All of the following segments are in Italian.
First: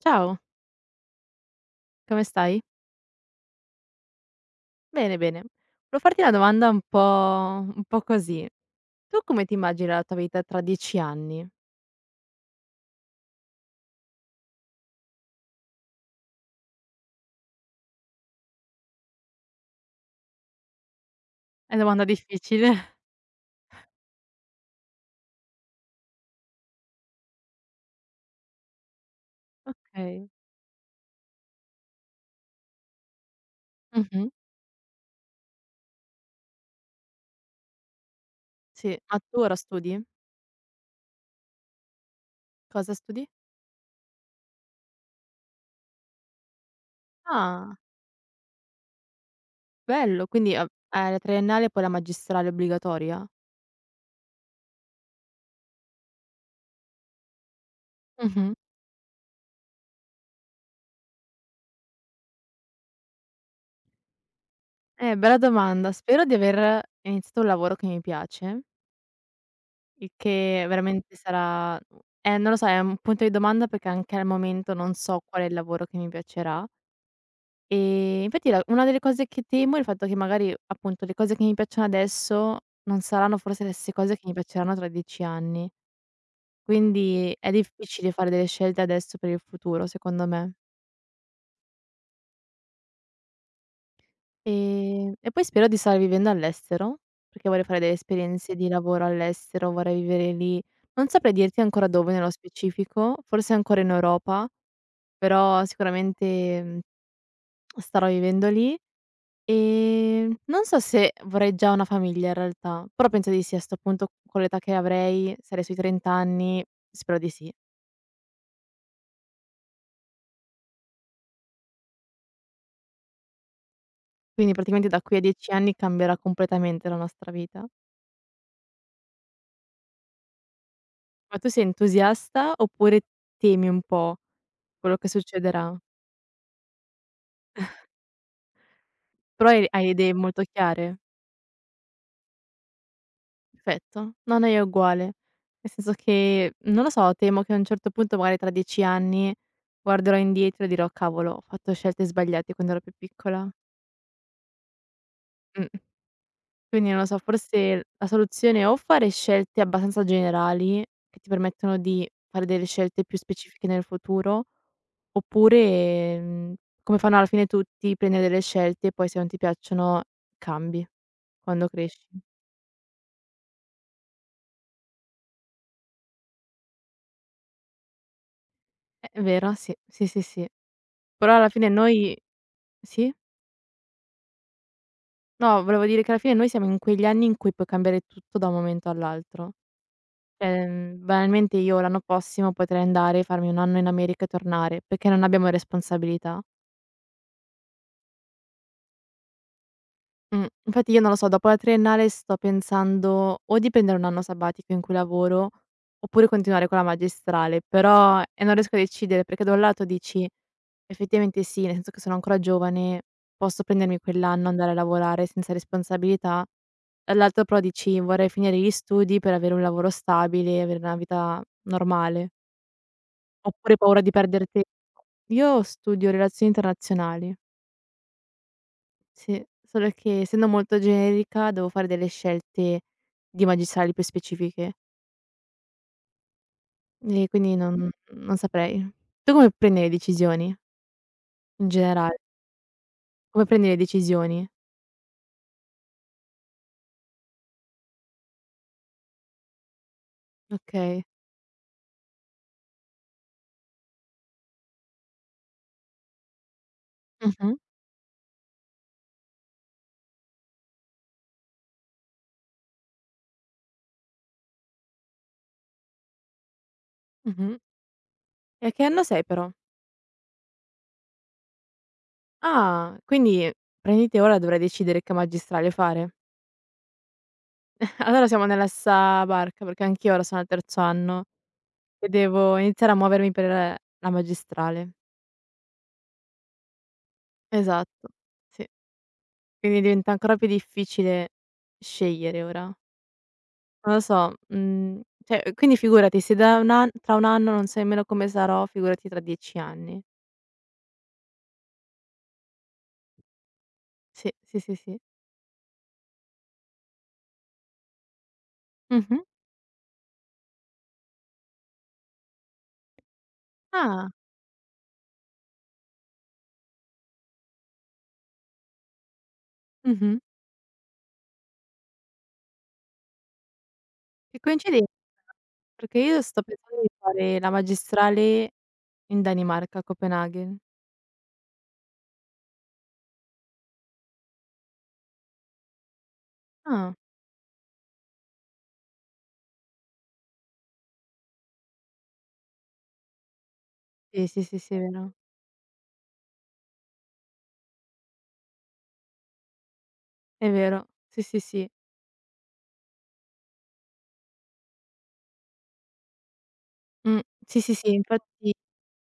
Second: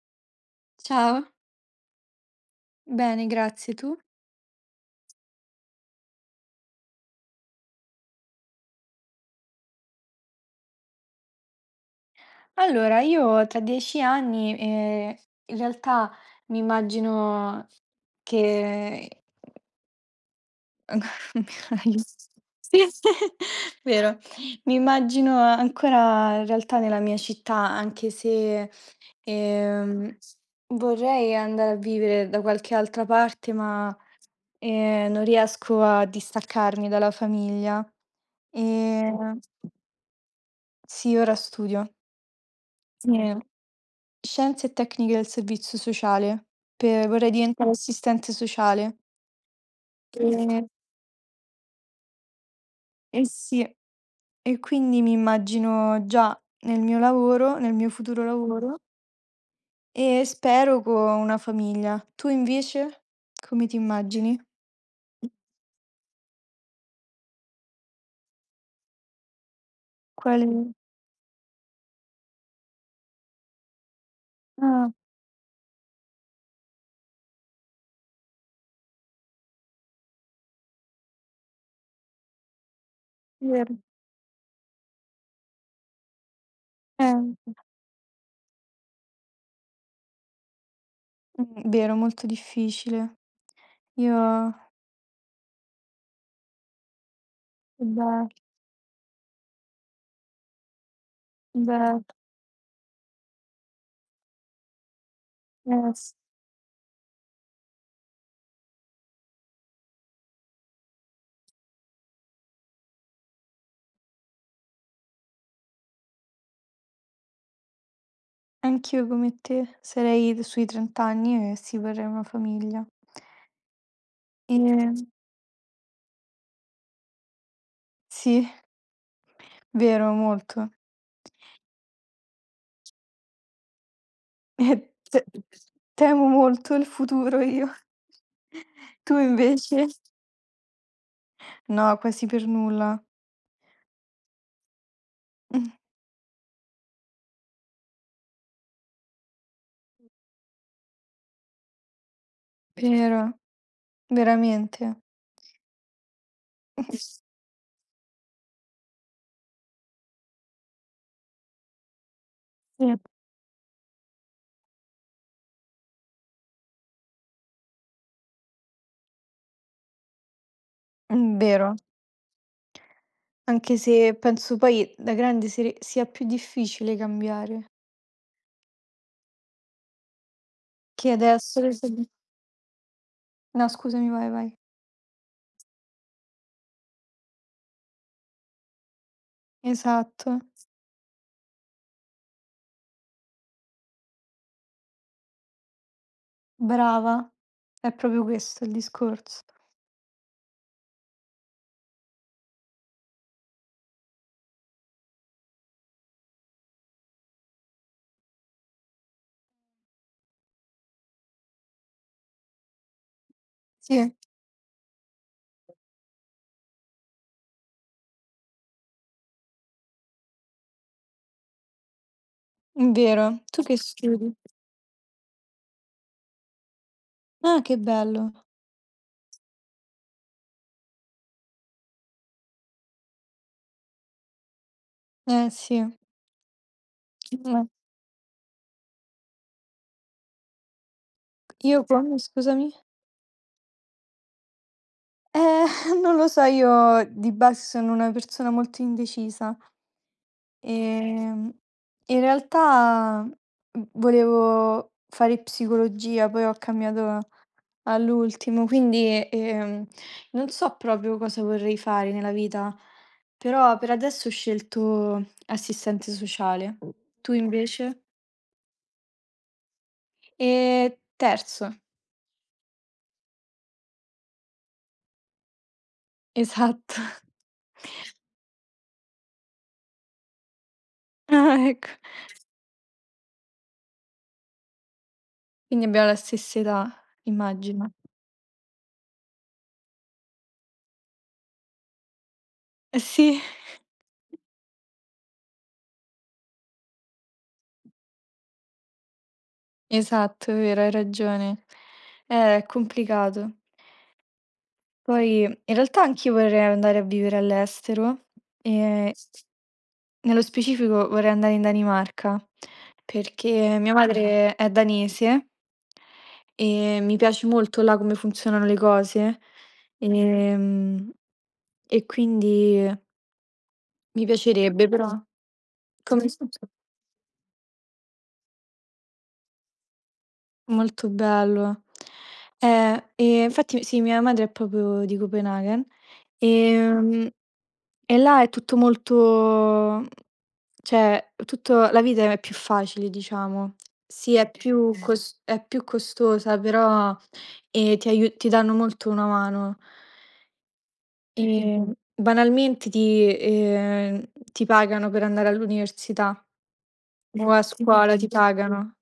Ciao, Ciao, come stai? bene, grazie. Tu? Bene, bene. Volevo farti una domanda un po' così. Tu come ti immagini la tua vita tra 10 anni? Allora, io tra 10 anni, in realtà mi immagino che È una domanda aiuto. difficile. Sì, vero. Mi immagino ancora in realtà nella mia città, anche se, ehm, Okay. vorrei andare a vivere da qualche altra parte, ma, Mh-mh. Non riesco a distaccarmi dalla famiglia. Sì. Ma Ehm, tu ora studi? sì, ora studio. Cosa studi? Sì. Scienze e tecniche del servizio sociale, per vorrei diventare Ah, assistente sociale. bello. Quindi, Ehm, hai la triennale e poi la magistrale eh obbligatoria? sì, e quindi mi immagino già nel mio futuro Mh-mh. lavoro e spero con una famiglia. Tu invece come ti immagini? Bella domanda. Spero di aver iniziato un lavoro che mi piace, il Quale che veramente sarà non lo so, è un punto di domanda perché anche al momento Ah, non so qual è il lavoro che mi piacerà. Infatti la una delle cose che temo è il fatto che magari, appunto, le cose che mi piacciono adesso non saranno forse le vero. stesse cose che mi piaceranno tra 10 anni. Quindi è eh, difficile fare delle scelte adesso per il futuro, secondo me. Vero, molto difficile. Io E poi spero di stare vivendo all'estero, perché vorrei fare delle beh, esperienze di lavoro all'estero, vorrei vivere lì. Non saprei dirti ancora beh, dove nello specifico, forse ancora in Europa, però s sicuramente, starò vivendo lì. Non so se vorrei già una famiglia in realtà, però penso di sì a 'sto punto con l'età che avrei, sarei sui 30 anni, spero di sì. Anch'io come te sarei sui 30 anni e sì, vorrei una famiglia. Quindi E praticamente da qui a 10 anni cambierà completamente la nostra vita. sì, vero, molto. Ma tu sei entusiasta oppure temi un po' E quello che te succederà? Temo molto il futuro io. Tu Però hai invece? hai idee molto chiare? No, quasi per nulla. Perfetto. No, no, io uguale. Mh, Nel senso che, non lo so, temo che a un certo punto magari tra 10 anni guarderò indietro e dirò: "Cavolo, ho fatto scelte sbagliate quando ero più vero, piccola". veramente. Mh. Quindi non lo so, Sì. forse la soluzione è o fare scelte abbastanza generali, che ti permettono di fare delle scelte più specifiche nel futuro, oppure, come fanno alla fine tutti, prendere delle scelte e poi se non ti piacciono cambi quando Vero. cresci. Anche se penso poi da grande sere sia più difficile cambiare, È vero, sì, sì, sì, sì. che Però alla adesso fine che so, noi sì? no, scusami, vai, vai. No, volevo dire che alla fine noi siamo in quegli anni in cui puoi cambiare tutto da un momento all'altro. Esatto, Banalmente io l'anno prossimo potrei andare, farmi 1 anno in America e tornare, perché non abbiamo responsabilità. brava. È proprio questo il discorso. Infatti io non lo so, dopo la triennale sto pensando o di prendere un anno sabbatico in cui lavoro, oppure continuare con la magistrale, però non riesco a decidere perché da un lato dici: "Effettivamente sì, nel senso che sono ancora giovane, posso prendermi Sì, quell'anno, andare a lavorare senza responsabilità." Dall'altro però dici: "Vorrei finire gli studi per avere un lavoro stabile, avere una vita normale." vero. Tu Oppure che paura di studi? perdere tempo. Io studio relazioni internazionali. Ah, che bello. Sì, solo che essendo molto generica devo fare delle scelte di magistrali più specifiche Sì. e quindi non saprei. Tu come prendi le decisioni in Io generale? come scusami? Come prendi le decisioni? Eh, non lo so, io di base sono una persona molto indecisa, Okay. ehm, in realtà, volevo fare psicologia, poi ho cambiato Mh-mh, all'ultimo, quindi, non so proprio cosa vorrei fare nella vita, però per adesso ho scelto assistente sociale. Tu mh-mh. invece? E a che anno sei però? Terzo, Ah, quindi praticamente ora dovrai decidere che magistrale fare. esatto. Allora siamo nella stessa barca perché anch'io ora sono al terzo anno Ah, ecco. e devo iniziare a muovermi per la magistrale. Quindi abbiamo la stessa età, immagino. Esatto, sì. Quindi diventa ancora più difficile scegliere ora. Eh sì, Non lo so, cioè quindi figurati se da un an tra 1 anno non sai nemmeno come sarò, figurati tra 10 anni. esatto, è vero, hai ragione. È complicato. Sì, sì, sì, sì. Poi in realtà anch'io vorrei andare a vivere all'estero e Mh-mh. nello specifico vorrei andare in Danimarca, perché mia Ah, madre è danese e mi piace molto là come funzionano le cose. mh-mh. Ehm, e quindi mi Che coincidenza, piacerebbe, però perché io come sto pensando di fare la magistrale in Danimarca, a Copenaghen. molto bello. E infatti sì, mia madre è proprio di Copenaghen, Ah. ehm, e là è tutto molto cioè tutto la vita è più facile, diciamo. Sì, Sì, sì, è sì, sì, è più, okay, vero. cos è più costosa, però, ti danno molto una mano. È vero. Sì, sì, sì. Banalmente ti pagano per andare all'università Mh. o a Sì, sì, sì, scuola che ti bello, infatti pagano.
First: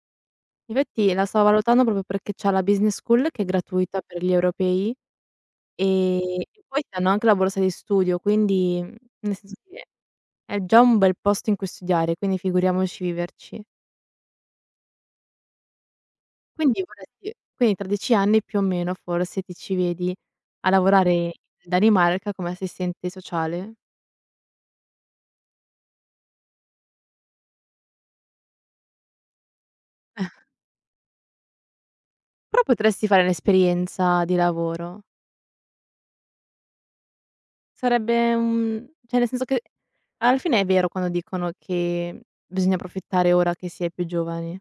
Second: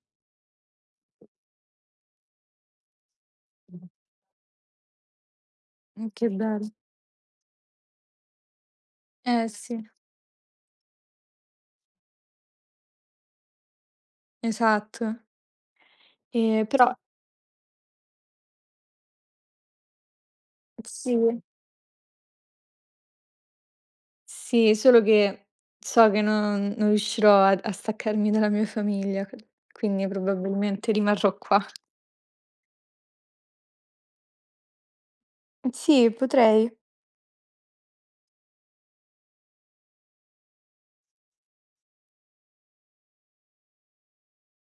la sto valutando proprio perché c'ha la business school che è gratuita per gli europei. Ma che E bello. poi ti danno anche la borsa di studio, quindi, nel Eh senso sì, che è già un bel posto in cui studiare, quindi figuriamoci viverci. esatto. Quindi Però vorresti quindi tra 10 anni più o meno forse ti ci vedi a lavorare sì, in Danimarca come assistente sociale. sì, solo che so che non riuscirò a staccarmi dalla mia famiglia, q quindi probabilmente rimarrò qua. Però potresti fare un'esperienza di lavoro. Sì, potrei. Sarebbe un cioè nel senso che alla fine è vero quando dicono che bisogna approfittare ora che si è più giovani,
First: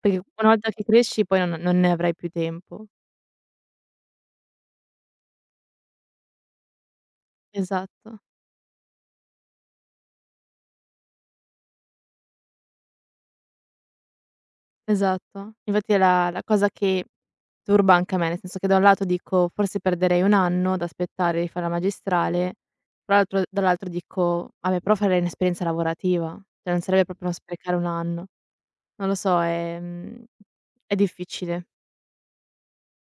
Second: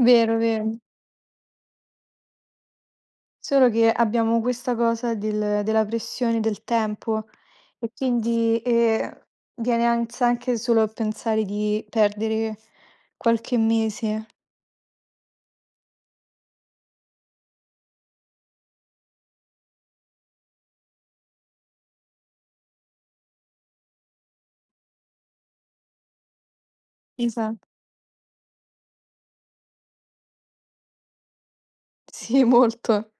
perché Vero, una volta vero. che cresci poi non ne avrai più tempo. Solo che abbiamo questa cosa della pressione del tempo e Esatto. quindi, viene ansia anche solo a pensare di perdere qualche mese. Esatto. Infatti è la cosa che turba anche a me, nel senso che da un lato dico: "Forse perderei 1 anno ad aspettare di fare la magistrale", però l'altro dall'altro dico: "Vabbè, però farei un'esperienza lavorativa, cioè non sarebbe proprio uno Esatto. sprecare 1 anno". Non lo so, è difficile. Sì, molto.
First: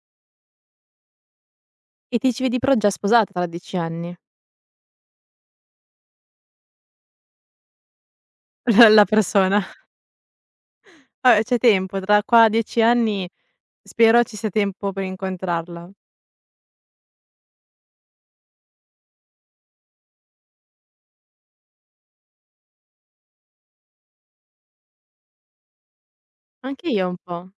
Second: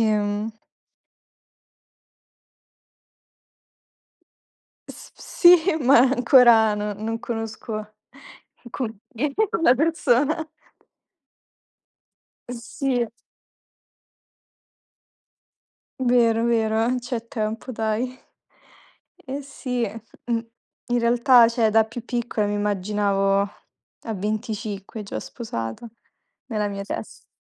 Ehm E ti ci vedi però già sposata tra 10 anni, S Sì, ma ancora no non conosco la con la persona. la persona. Vabbè, c'è tempo, tra qua a 10 Sì, anni spero ci sia tempo per incontrarla. vero, vero, c'è tempo dai. Eh sì, mh, in realtà, cioè, da più piccola mi immaginavo a 25 già sposata, nella mia Anche io un testa. po'.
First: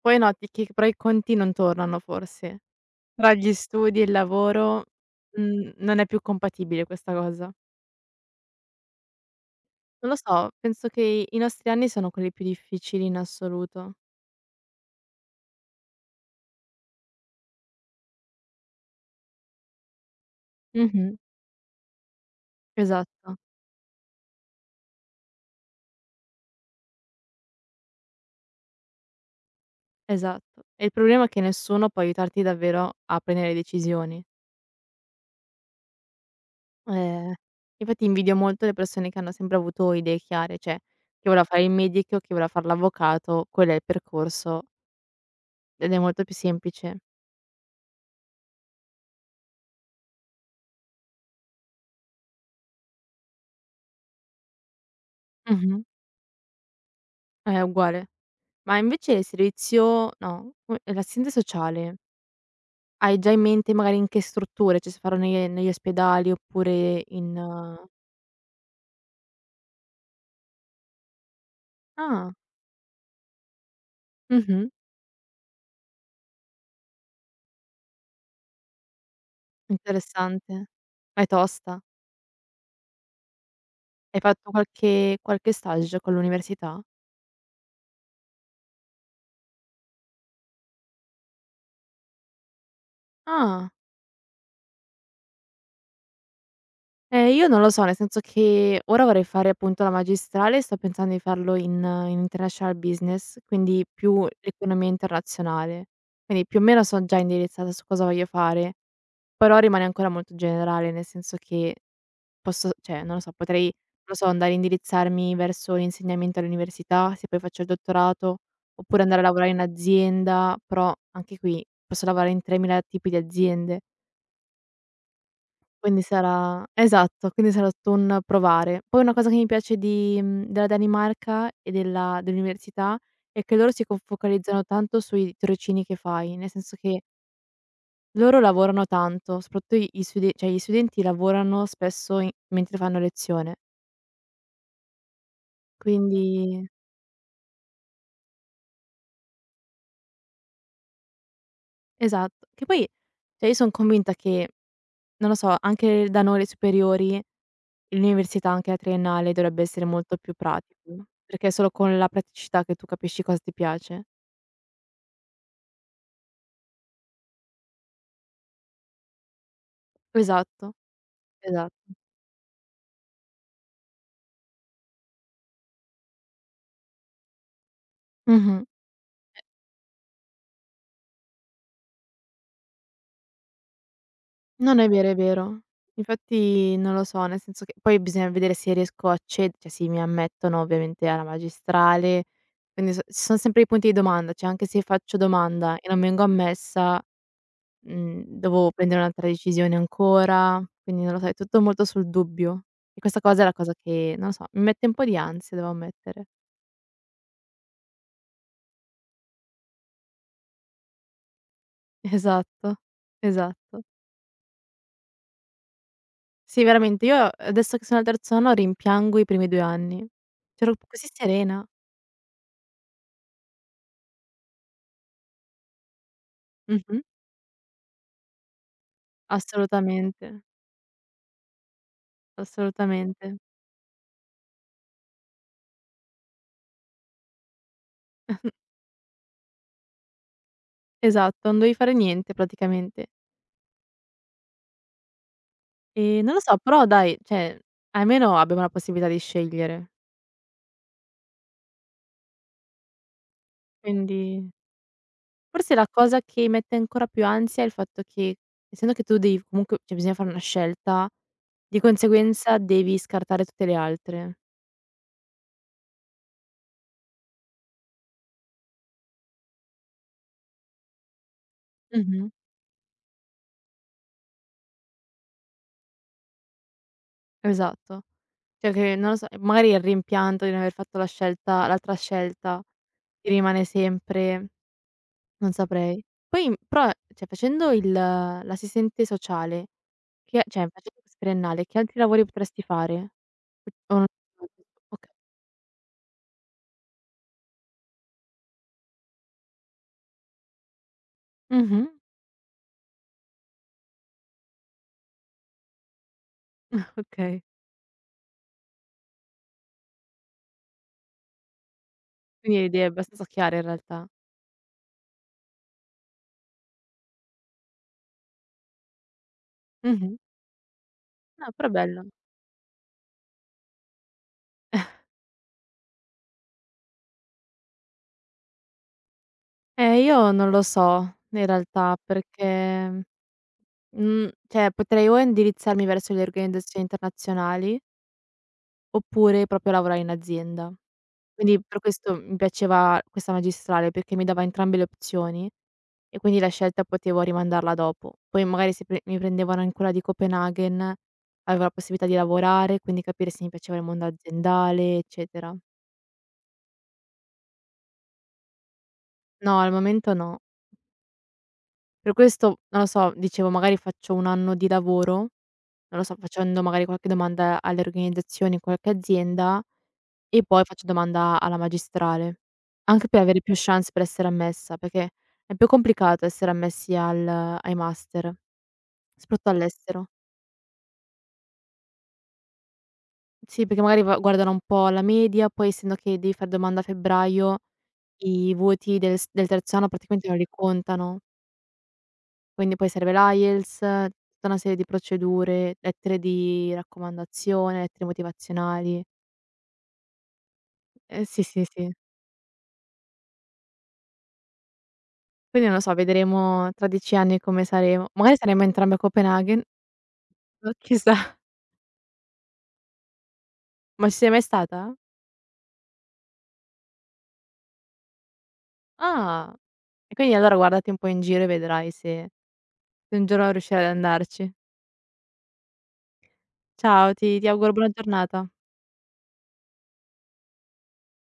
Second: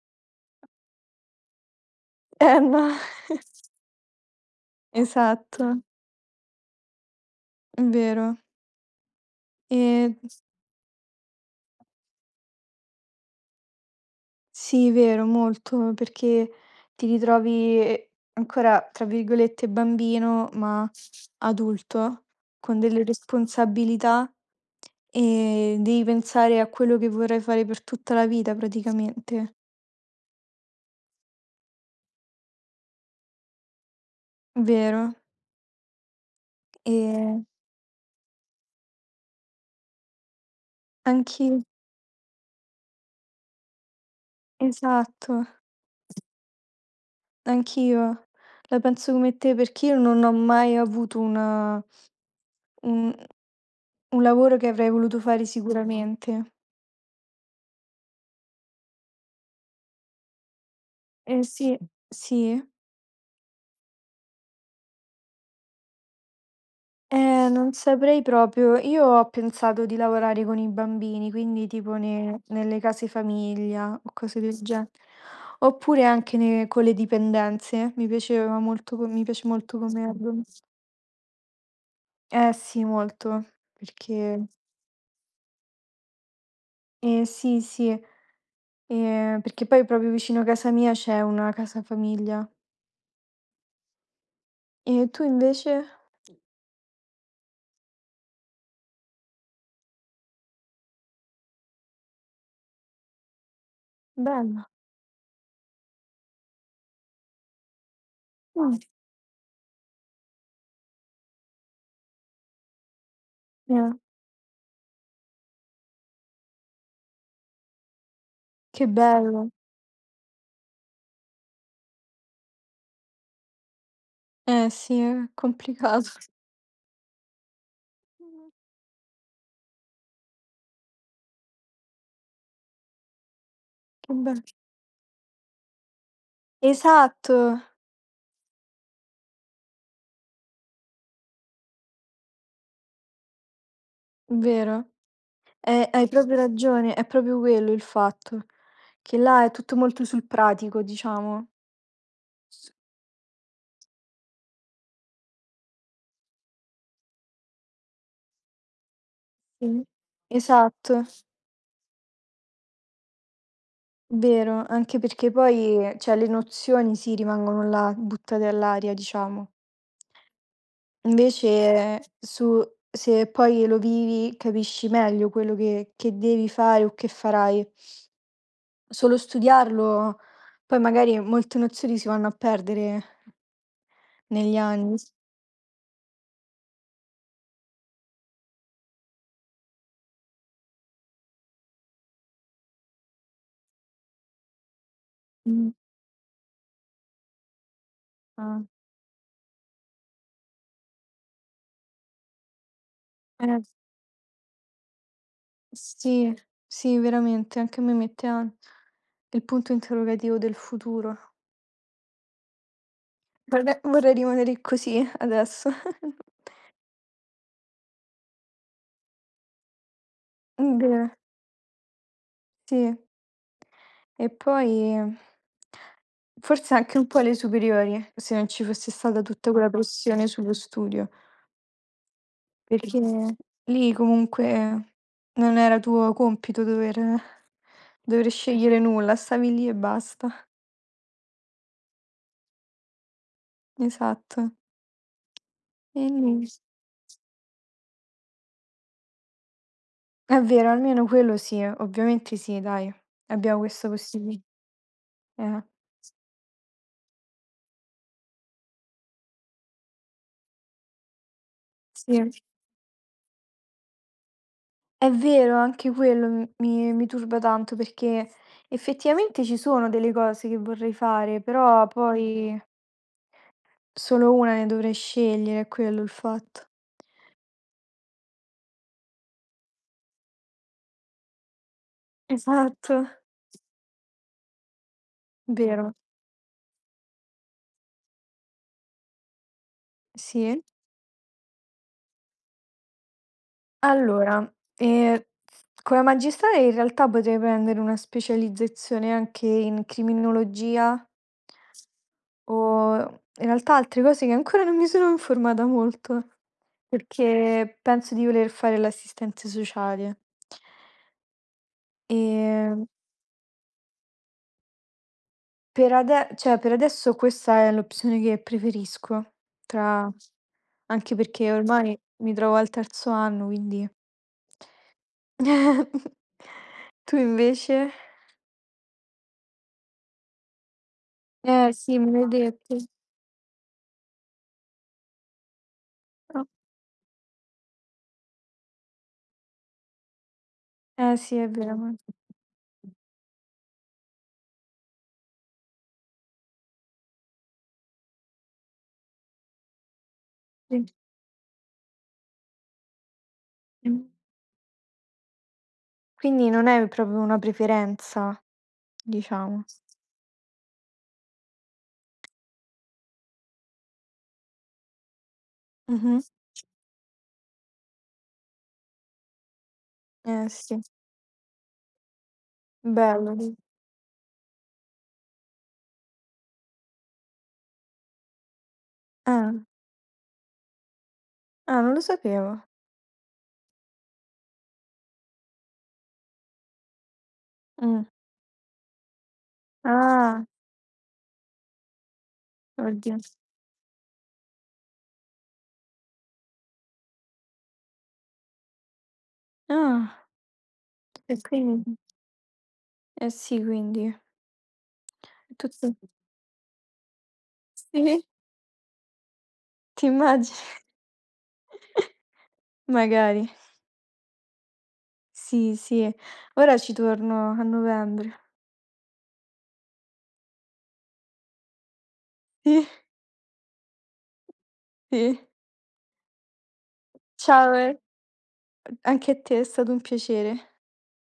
Poi noti che pro e conti non tornano Eh forse. no, Tra gli studi e il lavoro, esatto, non è più compatibile questa cosa. vero. Non E lo so, penso che i nostri anni sono quelli più difficili in assoluto. sì, vero, molto, perché ti ritrovi, ancora, tra virgolette, "bambino", ma Mh-mh, adulto, con delle esatto, responsabilità e devi pensare a quello che vorrai fare per tutta la vita praticamente. esatto. E il problema è che nessuno può aiutarti davvero a prendere decisioni. Vero. Ehm, Ehm, Infatti invidio molto le persone che hanno sempre avuto idee chiare, cioè chi voleva anch'i fare il medico, chi voleva far l'avvocato, quello è il percorso Esatto, ed è molto più semplice. anch'io la penso come te perché io non ho mai avuto una un un lavoro che avrei voluto fare Mh-mh, sicuramente. è uguale. Ma invece il servizio no, come l'assistente Eh sì, sociale. sì. Hai già in mente magari in che strutture? Cioè se farlo ne negli ospedali oppure in Non saprei proprio. Io ho pensato di lavorare con i bambini, quindi tipo ah, nelle case famiglia o cose del mh-mh, genere. Oppure anche con le dipendenze. Mi piace molto come argom- interessante. Ma è tosta? Eh sì, molto. Hai Perché... fatto qualche stage con l'università? Eh sì, sì. Perché poi proprio vicino a casa mia c'è una casa famiglia. Ah, E tu invece? Io non lo so, nel senso che ora vorrei fare appunto la magistrale, sto pensando di farlo in International Business, quindi più Bella. l'economia internazionale. Quindi più o meno son già indirizzata su cosa voglio fare, Mm, però rimane ancora molto generale, nel senso che posso, cioè non lo so, potrei, non eh, lo so, andare a indirizzarmi verso l'insegnamento all'università, se poi faccio il dottorato, che oppure andare a bello. lavorare in azienda, però anche qui posso lavorare in 3.000 tipi di aziende, Eh sì, è quindi complicato. sarà esatto, quindi sarà tutto un provare. Poi una cosa che mi piace della Danimarca e della dell'università è che loro si co Che bello. focalizzano tanto sui tirocini che fai, nel senso che Esatto, loro lavorano tanto, soprattutto i gli studen cioè gli studenti lavorano spesso in mentre fanno lezione, vero. Hai proprio quindi. ragione, è proprio quello il fatto, che là è tutto molto sul pratico, diciamo. Esatto. Che S- poi cioè io son convinta che, non lo so, anche da noi alle superiori, l'università anche la triennale dovrebbe Sì. essere molto più Esatto, pratico, perché è solo con la praticità che tu capisci cosa ti piace. vero, anche perché poi, cioè, le nozioni sì, rimangono là, buttate all'aria, diciamo. Esatto, esatto. Invece su se poi lo vivi, capisci meglio quello che devi fare o che farai. Mh-mh. Solo studiarlo, poi magari molte nozioni si vanno a perdere negli No, no, è anni. vero, è vero. Infatti non lo so, nel senso che poi bisogna vedere se riesco a ced cioè se mi ammettono ovviamente alla magistrale, quindi so ci son sempre i punti di domanda, cioè anche se faccio Mh, domanda e non vengo ammessa ah, dovevo prendere un'altra decisione ancora, quindi non lo so, è tutto molto sul dubbio. E questa cosa è la eh. cosa che, non lo so, mi mette un po' di ansia devo ammettere. Sì, sì, veramente, anche a me mette an il punto interrogativo del futuro. Esatto, esatto. Vorrei rimanere così adesso. Sì veramente, io adesso che sono al terzo anno rimpiango i primi 2 anni. C'ero così Vero, serena. sì. E poi forse anche Mh-mh. un po' alle superiori, se non ci fosse stata tutta quella pressione Assolutamente, sullo studio, perché assolutamente. lì comunque non era tuo compito dover scegliere nulla, stavi lì e basta. Esatto, non dovevi fare niente praticamente. Esatto. E ni Non lo so, però dai, cioè almeno abbiamo la possibilità di scegliere. È vero, almeno quello sì, ovviamente sì, dai, abbiamo questa possibili Quindi eh, forse la cosa che mette ancora più ansia è il fatto che, essendo che tu devi comunque cioè bisogna fare una scelta, di sì. conseguenza devi scartare tutte le altre. È vero, anche quello m mi mi turba tanto perché effettivamente ci sono delle cose che vorrei fare, però Mh-mh. poi solo una ne dovrei scegliere, è quello il fatto. Esatto. Cioè che non lo so, magari il rimpianto di non aver fatto la scelta l'altra scelta Esatto, ti rimane sempre, non vero, saprei. Poi però, cioè facendo il l'assistente sociale, che sì. cioè facendo questo triennale, che altri lavori potresti fare? O non Allora, okay. ehm, con la magistrale in realtà potrei prendere una specializzazione anche in criminologia Mh-mh. o in realtà altre cose che ancora non mi sono informata molto, Okay. perché penso di voler fare l'assistente sociale. Quindi hai idee Ehm, abbastanza chiare in realtà. per ade cioè per adesso questa è l'opzione che preferisco tra Mh-mh. anche perché No, però ormai bello. mi trovo al terzo anno, quindi Tu invece? Io non lo so in Eh realtà sì, me l'hai perché, detto. mhmm, cioè potrei o indirizzarmi verso le Oh, organizzazioni internazionali, oppure proprio lavorare in azienda. eh sì, è Quindi vero. per questo mi piaceva questa magistrale, perché mi dava entrambe le opzioni e quindi la scelta potevo rimandarla dopo. Poi magari se pre mi prendevano in quella di Copenaghen, Sì. avevo la possibilità di lavorare, quindi capire se mi piaceva il Mh. mondo aziendale, eccetera. Quindi non è proprio una preferenza, No, diciamo. al momento no. Per questo, non lo so, dicevo magari faccio 1 anno di lavoro, non lo so, Mh-mh. facendo magari qualche domanda alle organizzazioni in qualche azienda e Eh poi sì, faccio domanda alla magistrale. Anche per bello. avere Sì. più chance per essere ammessa, perché è più complicato essere ammessi al ai master, soprattutto Ah. all'estero. Ah, non lo sapevo. Sì, perché magari va guardano un po' la media, poi essendo che devi far domanda a febbraio, Mh. i voti del terzo anno praticamente non Ah, li contano. Quindi poi serve oddio. l'IELTS, tutta una serie di procedure, lettere di raccomandazione, lettere motivazionali. Ah, e Sì, sì, sì. quindi eh sì, quindi è Quindi non lo tutto, so, vedremo tra 10 anni come saremo. sì, Magari saremo entrambe a Copenaghen, ti immagini? non chissà. Magari. Ma ci sei mai stata? Sì, sì. Ora ci torno a novembre. Ah, e quindi allora guardati un po' in giro e vedrai se Sì, un giorno riuscirai ad andarci. sì. Ciao, ti auguro Ciao, buona giornata. anche a te, è stato un piacere.